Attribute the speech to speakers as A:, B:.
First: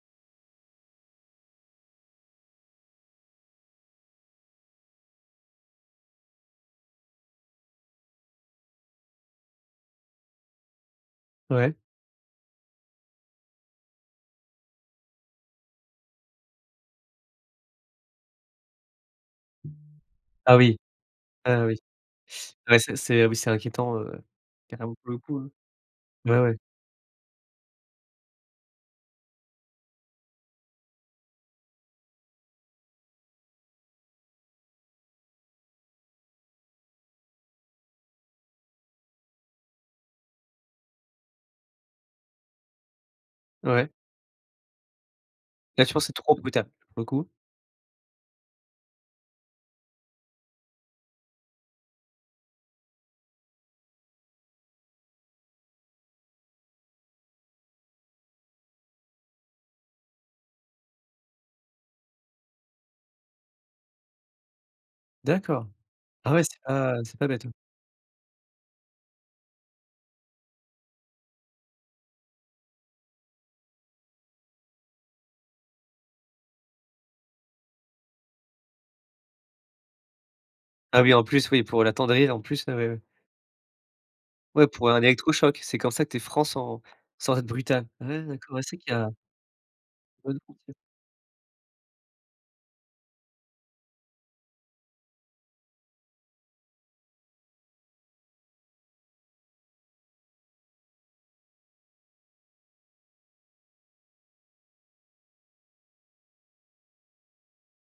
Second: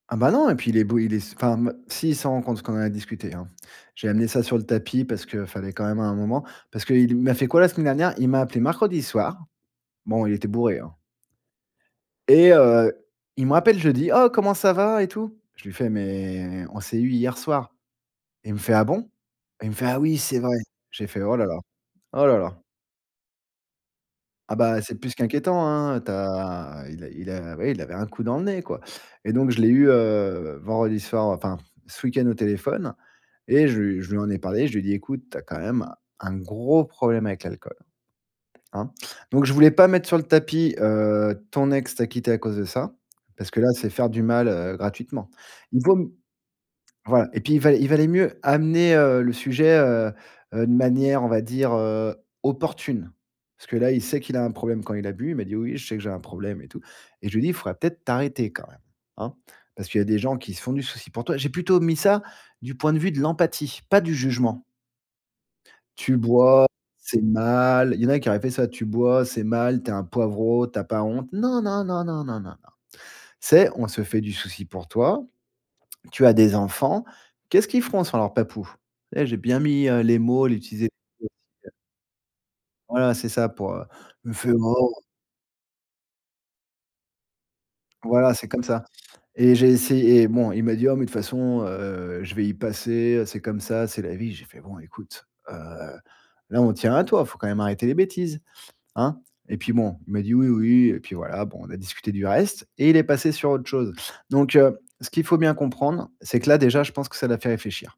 A: Ah bah non et puis il est bo il est s enfin, hem, si il s'en rend compte parce qu'on en a discuté, hein. J'ai amené ça sur le tapis parce qu'il fallait, quand même à un moment. Parce qu'il m'a fait quoi la semaine dernière? Il m'a appelé mercredi soir, bon il était bourré hein
B: Ouais.
A: et heu, il me rappelle jeudi: «Oh comment ça va, et tout?» Je luis fais: «Mais on s'est eu hier soir» et il me fait: «Ah bon?» Il me fait: «Ah oui, c'est vrai!»
B: Ah oui,
A: J'ai fait: «Oh là là!
B: ah oui.
A: Oh là là!»
B: Ouais c'est c'est oui c'est inquiétant, heu,
A: Ah bah
B: carrément
A: c'est
B: pour
A: plus
B: le coup.
A: qu'inquiétant, hein, heu. Tu
B: Ouais, ouais.
A: as il a il a oui il avait un coup dans le nez, quoi, et donc je l'ai eu, heu, vendredi soir, enfin ce week-end au téléphone et je lui je lui en ai parlé. Je lui ai dit: «Écoute, tu as quand même un un gros problème avec l'alcool, hein», donc je voulais pas mettre sur le tapis, heu: «Ton ex t'a quitté à cause de ça» parce que là c'est
B: Ouais.
A: faire du mal, heu, gratuitement. Il
B: Là tu
A: vaut
B: penses que
A: m
B: c'est trop brutal pour le
A: voilà,
B: coup?
A: et puis il va il valait mieux amener, heu, le sujet heu heu, de manière on va dire, heu, opportune. Parce que là il sait qu'il a un problème quand il a bu. Il m'a dit: «Oui je sais que j'ai un problème et tout.» et je lui ai dit: «Faudrait peut-être t'arrêter quand même, hein? Parce qu'il y a des gens qui se font du souci pour toi». J'ai plutôt mis ça du point de vue de l'empathie, pas du jugement
B: D'accord.
A: «Tu
B: Ah ouais c'est
A: bois,
B: pas c'est
A: c'est
B: pas bête, ouais.
A: mal.» Il y en a qui auraient fait ça: «Tu bois c'est mal, tu es un poivrot, tu as pas honte?» Non, non, non, non, non, non, non. «Tu sais? On se fait du soucis pour toi, tu as des enfants, qu'est-ce qu'ils feront sans leur papou?» et j'ai bien mis, heu, les mots, j'ai utilisé
B: Ah oui en plus, oui,
A: [unintelligible]
B: pour l'attendrir en plus, heu
A: Voilà, c'est ça pour heu il me fait:
B: Ouais pour
A: «Oh!»
B: un électrochoc. C'est comme ça que tu es franc sans sans être brutal. Ah ouais
A: Voilà, c'est
B: d'accord, ouais
A: comme
B: c'est vrai
A: ça,
B: qu'il y a
A: et j'ai essayé et bon il
B: [unintelligible]
A: m'a dit: «Oh mais de toute façon, heu, je vais y passer, heu, c'est comme ça, c'est la vie». J'ai fait: «Bon écoute, heu, là on tient à toi, faut quand même arrêter les bêtises, hein?» et puis bon il m'a dit: «Oui, oui» et puis voilà, bon, on a discuté du reste, et il est passé sur autre chose. Donc heu, ce qu'il faut bien comprendre, c'est que là déjà, je pense que ça l'a fait réfléchir!